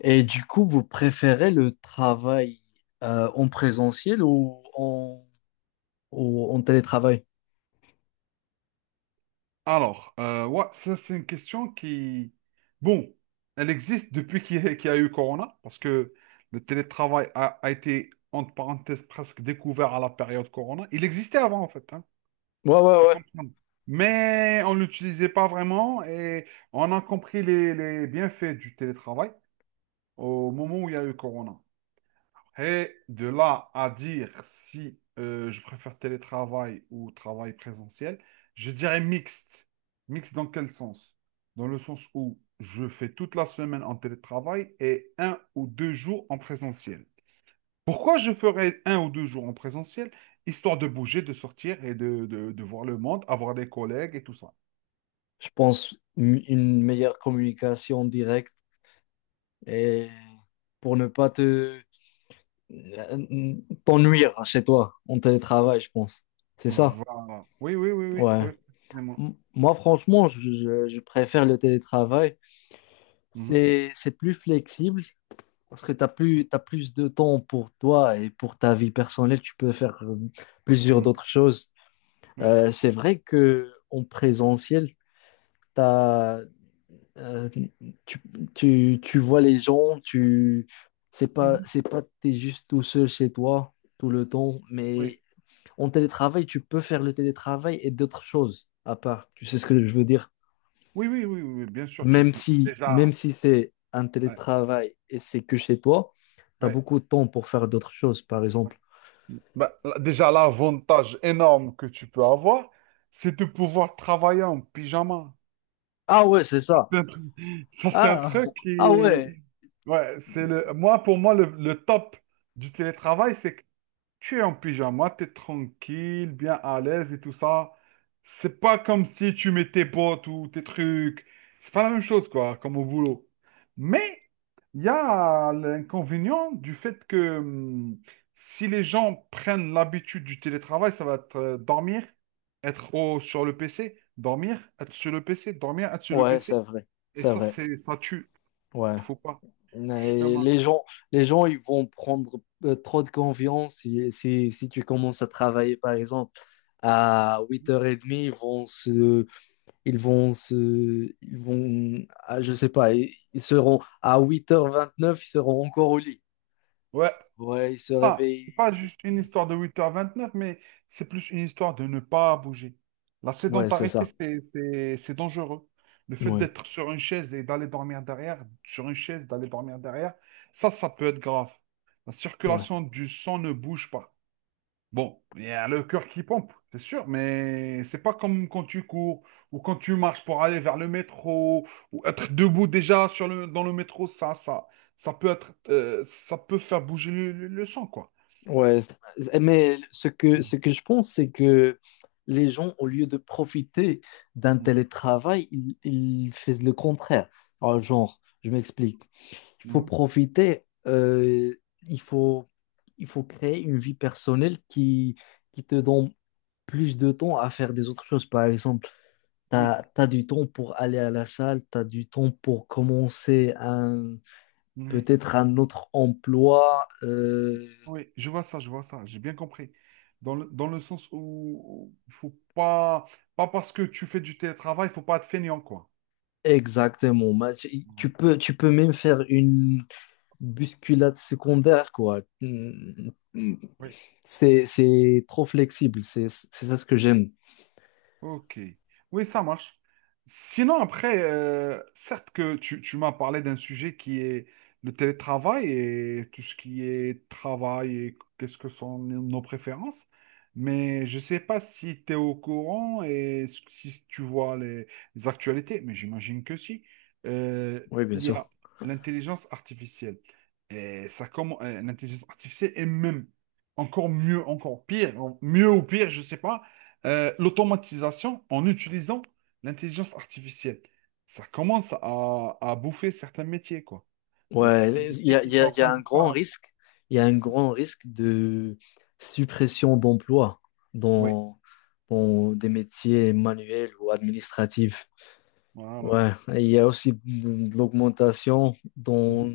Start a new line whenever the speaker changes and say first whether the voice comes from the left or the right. left: Et du coup, vous préférez le travail en présentiel ou en télétravail?
right: Ouais, ça c'est une question qui, bon, elle existe depuis qu'il y a eu Corona, parce que le télétravail a été, entre parenthèses, presque découvert à la période Corona. Il existait avant, en fait, hein.
left: Ouais, ouais,
right: Faut
left: ouais.
right: comprendre. Mais on ne l'utilisait pas vraiment et on a compris les bienfaits du télétravail au moment où il y a eu Corona. Et de là à dire si je préfère télétravail ou travail présentiel, je dirais mixte. Mixte dans quel sens? Dans le sens où je fais toute la semaine en télétravail et un ou deux jours en présentiel. Pourquoi je ferais un ou deux jours en présentiel? Histoire de bouger, de sortir et de voir le monde, avoir des collègues et tout ça.
left: Je pense une meilleure communication directe et pour ne pas te euh, t'ennuyer chez toi en télétravail, je pense. C'est ça?
right: Voilà. Oui, oui, oui, oui,
left: Ouais.
right: oui. Vraiment.
left: Moi, franchement, je préfère le télétravail.
right: Mhm,
left: C'est plus flexible, parce que t'as plus de temps pour toi et pour ta vie personnelle, tu peux faire plusieurs
right: mhm,
left: d'autres choses.
right: oui,
left: C'est vrai que en présentiel, t'as, euh, tu, tu vois les gens, c'est pas,
right: mhm,
left: c'est pas, t'es juste tout seul chez toi tout le temps,
right: oui.
left: mais en télétravail, tu peux faire le télétravail et d'autres choses à part. Tu sais ce que je veux dire?
right: Oui, oui, oui, oui, oui, bien sûr, tu
left: Même
right: peux.
left: si, même
right: Déjà.
left: si c'est un
right: Ouais.
left: télétravail et c'est que chez toi, tu as
right: Oui,
left: beaucoup de temps pour faire d'autres choses. Par exemple,
right: ben, là, déjà, l'avantage énorme que tu peux avoir, c'est de pouvoir travailler en pyjama.
left: ah ouais, c'est
right: Ça,
left: ça.
right: c'est un truc. Ça, c'est un
left: Ah,
right: truc qui
left: ah
right: est...
left: ouais.
right: Ouais, Moi, pour moi, le top du télétravail, c'est que tu es en pyjama, tu es tranquille, bien à l'aise et tout ça. C'est pas comme si tu mets tes bottes ou tes trucs. C'est pas la même chose, quoi, comme au boulot. Mais il y a l'inconvénient du fait que si les gens prennent l'habitude du télétravail, ça va être dormir, être sur le PC, dormir, être sur le PC, dormir, être sur le
left: Ouais, c'est
right: PC.
left: vrai.
right: Et
left: C'est
right: ça,
left: vrai.
right: ça tue.
left: Ouais.
right: Faut pas,
left: Mais
right: justement.
left: les gens, ils vont prendre trop de confiance si tu commences à travailler, par exemple, à 8h30, ils vont se, ah, je sais pas, ils seront à 8h29, ils seront encore au lit.
right: Ouais.
left: Ouais, ils se
right: pas, C'est pas
left: réveillent.
right: juste une histoire de 8h29, mais c'est plus une histoire de ne pas bouger. La
left: Ouais, c'est
right: sédentarité,
left: ça.
right: c'est dangereux. Le fait
left: Ouais,
right: d'être sur une chaise et d'aller dormir derrière, sur une chaise, d'aller dormir derrière, ça peut être grave. La
left: ouais.
right: circulation du sang ne bouge pas. Bon, il y a le cœur qui pompe, c'est sûr, mais c'est pas comme quand tu cours ou quand tu marches pour aller vers le métro ou être debout déjà sur le, dans le métro, ça peut être, ça peut faire bouger le sang, quoi.
left: Ouais, mais ce que,
right: Mhm.
left: ce que je pense, c'est que les gens, au lieu de profiter d'un télétravail, ils font le contraire. Alors, genre, je m'explique. Il faut
right: Mhm.
left: profiter, il faut, il faut créer une vie personnelle qui te donne plus de temps à faire des autres choses. Par exemple, tu
right: Oui,
left: as du temps pour aller à la salle, tu as du temps pour commencer
right: oui, ouais.
left: peut-être un autre emploi.
right: Oui, je vois ça, j'ai bien compris. Dans le sens où il faut pas, parce que tu fais du télétravail, il faut pas être feignant quoi.
left: Exactement. Bah, tu tu
right: Voilà.
left: peux, tu peux même faire une bousculade secondaire, quoi. Mm, mm. C'est trop flexible. C'est ça ce que j'aime.
right: Ok. Oui, ça marche. Sinon, après, certes que tu m'as parlé d'un sujet qui est le télétravail et tout ce qui est travail et qu'est-ce que sont nos préférences, mais je ne sais pas si tu es au courant et si tu vois les actualités, mais j'imagine que si. Euh,
left: Oui, bien
right: il y a
left: sûr.
right: l'intelligence artificielle. Et ça commence, l'intelligence artificielle est même encore mieux, encore pire, mieux ou pire, je ne sais pas l'automatisation en utilisant l'intelligence artificielle. Ça commence à bouffer certains métiers, quoi. Il y a certains
left: Ouais,
right: métiers qui sont en
left: il y
right: train
left: a
right: de
left: un grand
right: disparaître.
left: risque. Il y a un grand risque de suppression d'emplois
right: Oui,
left: dans, dans des métiers manuels ou administratifs.
right: voilà.
left: Ouais, et il y a aussi de l'augmentation
right: Mhm.
left: dans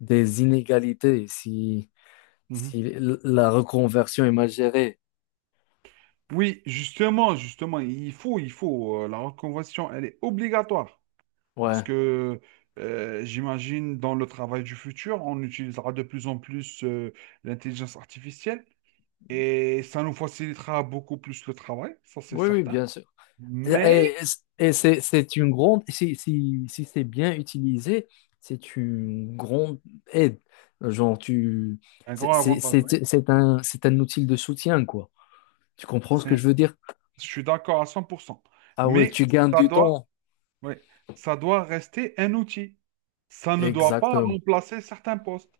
left: des inégalités. Si,
right: Mhm.
left: Si l- la reconversion est mal gérée.
right: Oui, justement, justement, il faut, la reconversion, elle est obligatoire parce
left: Ouais.
right: que j'imagine dans le travail du futur, on utilisera de plus en plus l'intelligence artificielle et ça nous facilitera beaucoup plus le travail, ça c'est
left: Oui, oui,
right: certain.
left: bien sûr. Et,
right: Mais
left: et- et c'est une grande, si c'est bien utilisé, c'est une grande aide. Genre,
right: un
left: c'est
right: grand
left: c'est-
right: avantage.
left: c'est- c'est un, c'est un outil de soutien, quoi. Tu comprends ce que
right: C'est-
left: je veux dire?
right: Je suis d'accord à 100%.
left: Ah ouais,
right: Mais
left: tu gagnes
right: ça
left: du
right: doit,
left: temps.
right: oui, ça doit rester un outil. Ça ne doit pas
left: Exactement,
right: remplacer certains postes.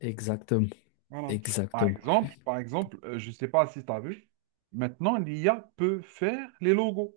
left: exactement,
right: Voilà.
left: exactement.
right: Par exemple, je ne sais pas si tu as vu, maintenant l'IA peut faire les logos.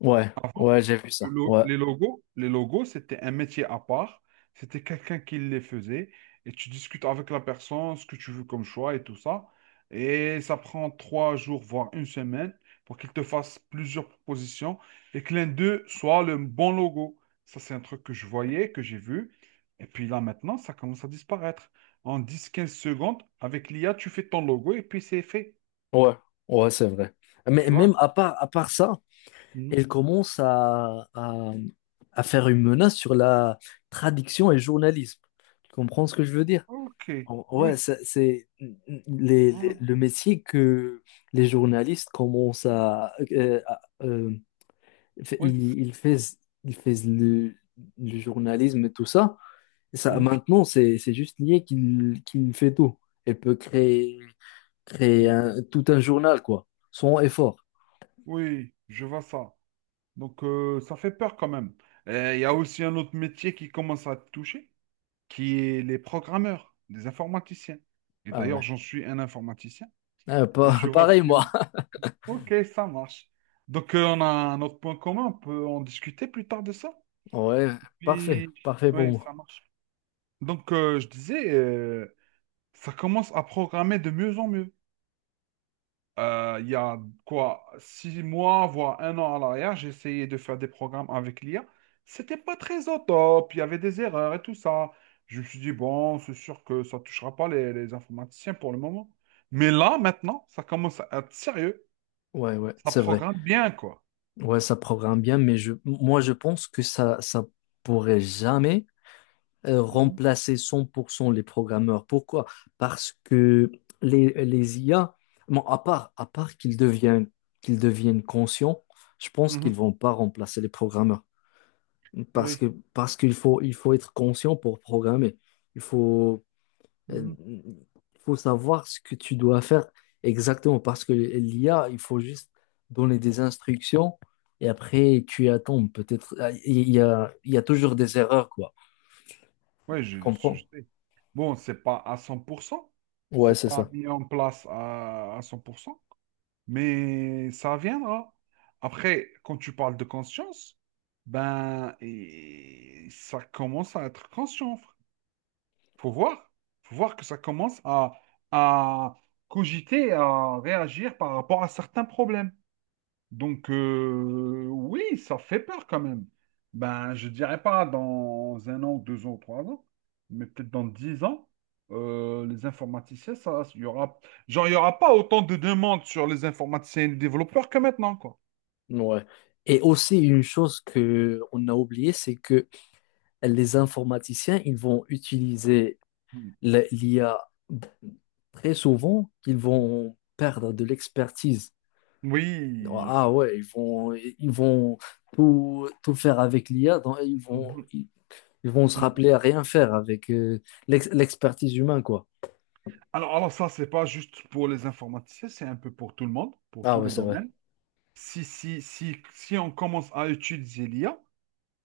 left: Ouais, ouais, j'ai vu ça. Ouais,
right: Les logos, les logos, c'était un métier à part. C'était quelqu'un qui les faisait. Et tu discutes avec la personne, ce que tu veux comme choix et tout ça. Et ça prend 3 jours, voire une semaine, pour qu'il te fasse plusieurs propositions et que l'un d'eux soit le bon logo. Ça, c'est un truc que je voyais, que j'ai vu. Et puis là, maintenant, ça commence à disparaître. En dix quinze secondes, avec l'IA, tu fais ton logo et puis c'est fait.
left: ouais, ouais, c'est vrai. Mais
right: Tu vois?
left: même à part ça,
right: Mhm.
left: elle commence à faire une menace sur la traduction et journalisme. Tu comprends ce que je veux dire?
right: Ok.
left: Ouais,
right: Oui. Voilà.
left: le métier que les journalistes commencent. Fait-
right: Oui.
left: ils, ils fais- Ils fais le journalisme et tout ça. Et ça,
right: Mhm.
left: maintenant, c'est juste lié qu'il fait tout. Elle peut créer, créer
right: Ouais.
left: un- tout un journal, quoi, sans effort.
right: Oui, je vois ça. Donc, ça fait peur quand même. Et il y a aussi un autre métier qui commence à te toucher, qui est les programmeurs, les informaticiens. Et
left: Ah ouais.
right: d'ailleurs, j'en suis un informaticien
left: Ah,
right: et je vois ce
left: pareil,
right: qui...
left: moi.
right: Ok, ça marche. Donc, on a un autre point commun, on peut en discuter plus tard de ça.
left: Ouais, parfait,
right: Puis,
left: parfait pour
right: oui,
left: moi.
right: ça marche. Donc, je disais, ça commence à programmer de mieux en mieux. Il y a quoi, 6 mois, voire un an à l'arrière, j'ai essayé de faire des programmes avec l'IA. C'était pas très au top, il y avait des erreurs et tout ça. Je me suis dit, bon, c'est sûr que ça touchera pas les informaticiens pour le moment. Mais là, maintenant, ça commence à être sérieux.
left: Ouais, ouais,
right: Ça
left: c'est vrai.
right: programme bien, quoi.
left: Ouais, ça programme bien, mais moi, je pense que ça pourrait jamais
right: Mhm,
left: remplacer 100% les programmeurs. Pourquoi? Parce que les IA, bon, à part qu'ils deviennent conscients, je pense
right: mhm,
left: qu'ils vont pas remplacer les programmeurs. Parce
right: oui,
left: que, parce qu'il faut être conscient pour programmer. Il faut Euh,
right: mhm.
left: Il faut savoir ce que tu dois faire exactement parce que l'IA, il faut juste donner des instructions et après tu attends. Peut-être ah, il y a toujours des erreurs, quoi.
right: Oui,
left: Tu
right: je, je-
left: comprends?
right: je sais. Bon, c'est pas à 100%.
left: Ouais,
right: C'est
left: c'est
right: pas
left: ça.
right: mis en place à 100%. Mais ça viendra. Après, quand tu parles de conscience, ben, et ça commence à être conscient. Faut voir. Faut voir que ça commence à cogiter, à réagir par rapport à certains problèmes. Donc, oui, ça fait peur quand même. Ben, je dirais pas dans un an, deux ans, trois ans, mais peut-être dans 10 ans, les informaticiens, ça, genre, il y aura pas autant de demandes sur les informaticiens et les développeurs que maintenant, quoi.
left: Ouais. Et aussi une chose que on a oublié, c'est que les informaticiens, ils vont utiliser
right: Mm.
left: l'IA très souvent, ils vont perdre de l'expertise.
right: Oui.
left: Ah ouais, ils vont tout, tout faire avec l'IA, donc ils vont,
right: Mhm,
left: ils, ils vont se
right: mhm.
left: rappeler à rien faire avec l'expertise humaine, quoi.
right: Alors, ça, c'est pas juste pour les informaticiens, c'est un peu pour tout le monde, pour
left: Ah
right: tous
left: ouais,
right: les
left: c'est vrai.
right: domaines. Si on commence à utiliser l'IA,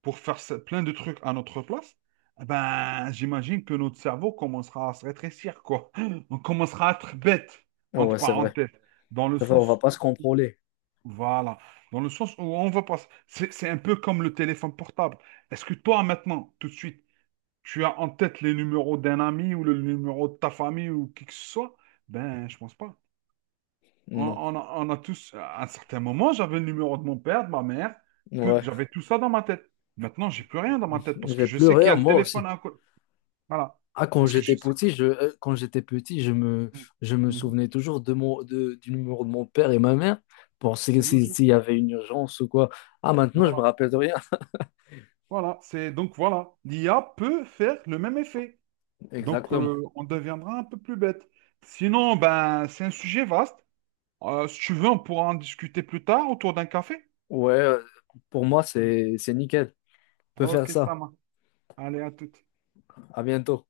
right: pour faire plein de trucs à notre place, eh ben, j'imagine que notre cerveau commencera à se rétrécir, quoi. On commencera à être bête,
left: Ah
right: entre
left: ouais, c'est vrai.
right: parenthèses, dans le
left: C'est vrai, on va
right: sens,
left: pas se contrôler.
right: voilà, dans le sens où on va passer. C'est un peu comme le téléphone portable. Est-ce que toi, maintenant, tout de suite, tu as en tête les numéros d'un ami ou le numéro de ta famille ou qui que ce soit? Ben, je pense pas. On,
left: Non.
right: on a, on a tous, à un certain moment, j'avais le numéro de mon père, de ma mère,
left: Ouais.
right: j'avais tout ça dans ma tête. Maintenant, j'ai plus rien dans ma tête parce que
left: J'ai
right: je sais
left: pleuré,
right: qu'il y a le
left: moi
right: téléphone
left: aussi.
right: à côté. Voilà.
left: Ah, quand
right: Parce que je
left: j'étais
right: sais.
left: petit, je me,
right: Mhm.
left: je me
right: Mhm.
left: souvenais toujours de du numéro de mon père et ma mère pour
right: C'est logique.
left: s'il y avait une urgence ou quoi. Ah, maintenant, je me
right: Voilà.
left: rappelle de rien.
right: Voilà. C'est donc voilà. L'IA peut faire le même effet. Donc,
left: Exactement.
right: on deviendra un peu plus bête. Sinon, ben, c'est un sujet vaste. Si tu veux, on pourra en discuter plus tard autour d'un café.
left: Ouais, pour moi, c'est nickel. Peut faire
right: Ok, ça
left: ça.
right: marche. Allez, à tout.
left: À bientôt.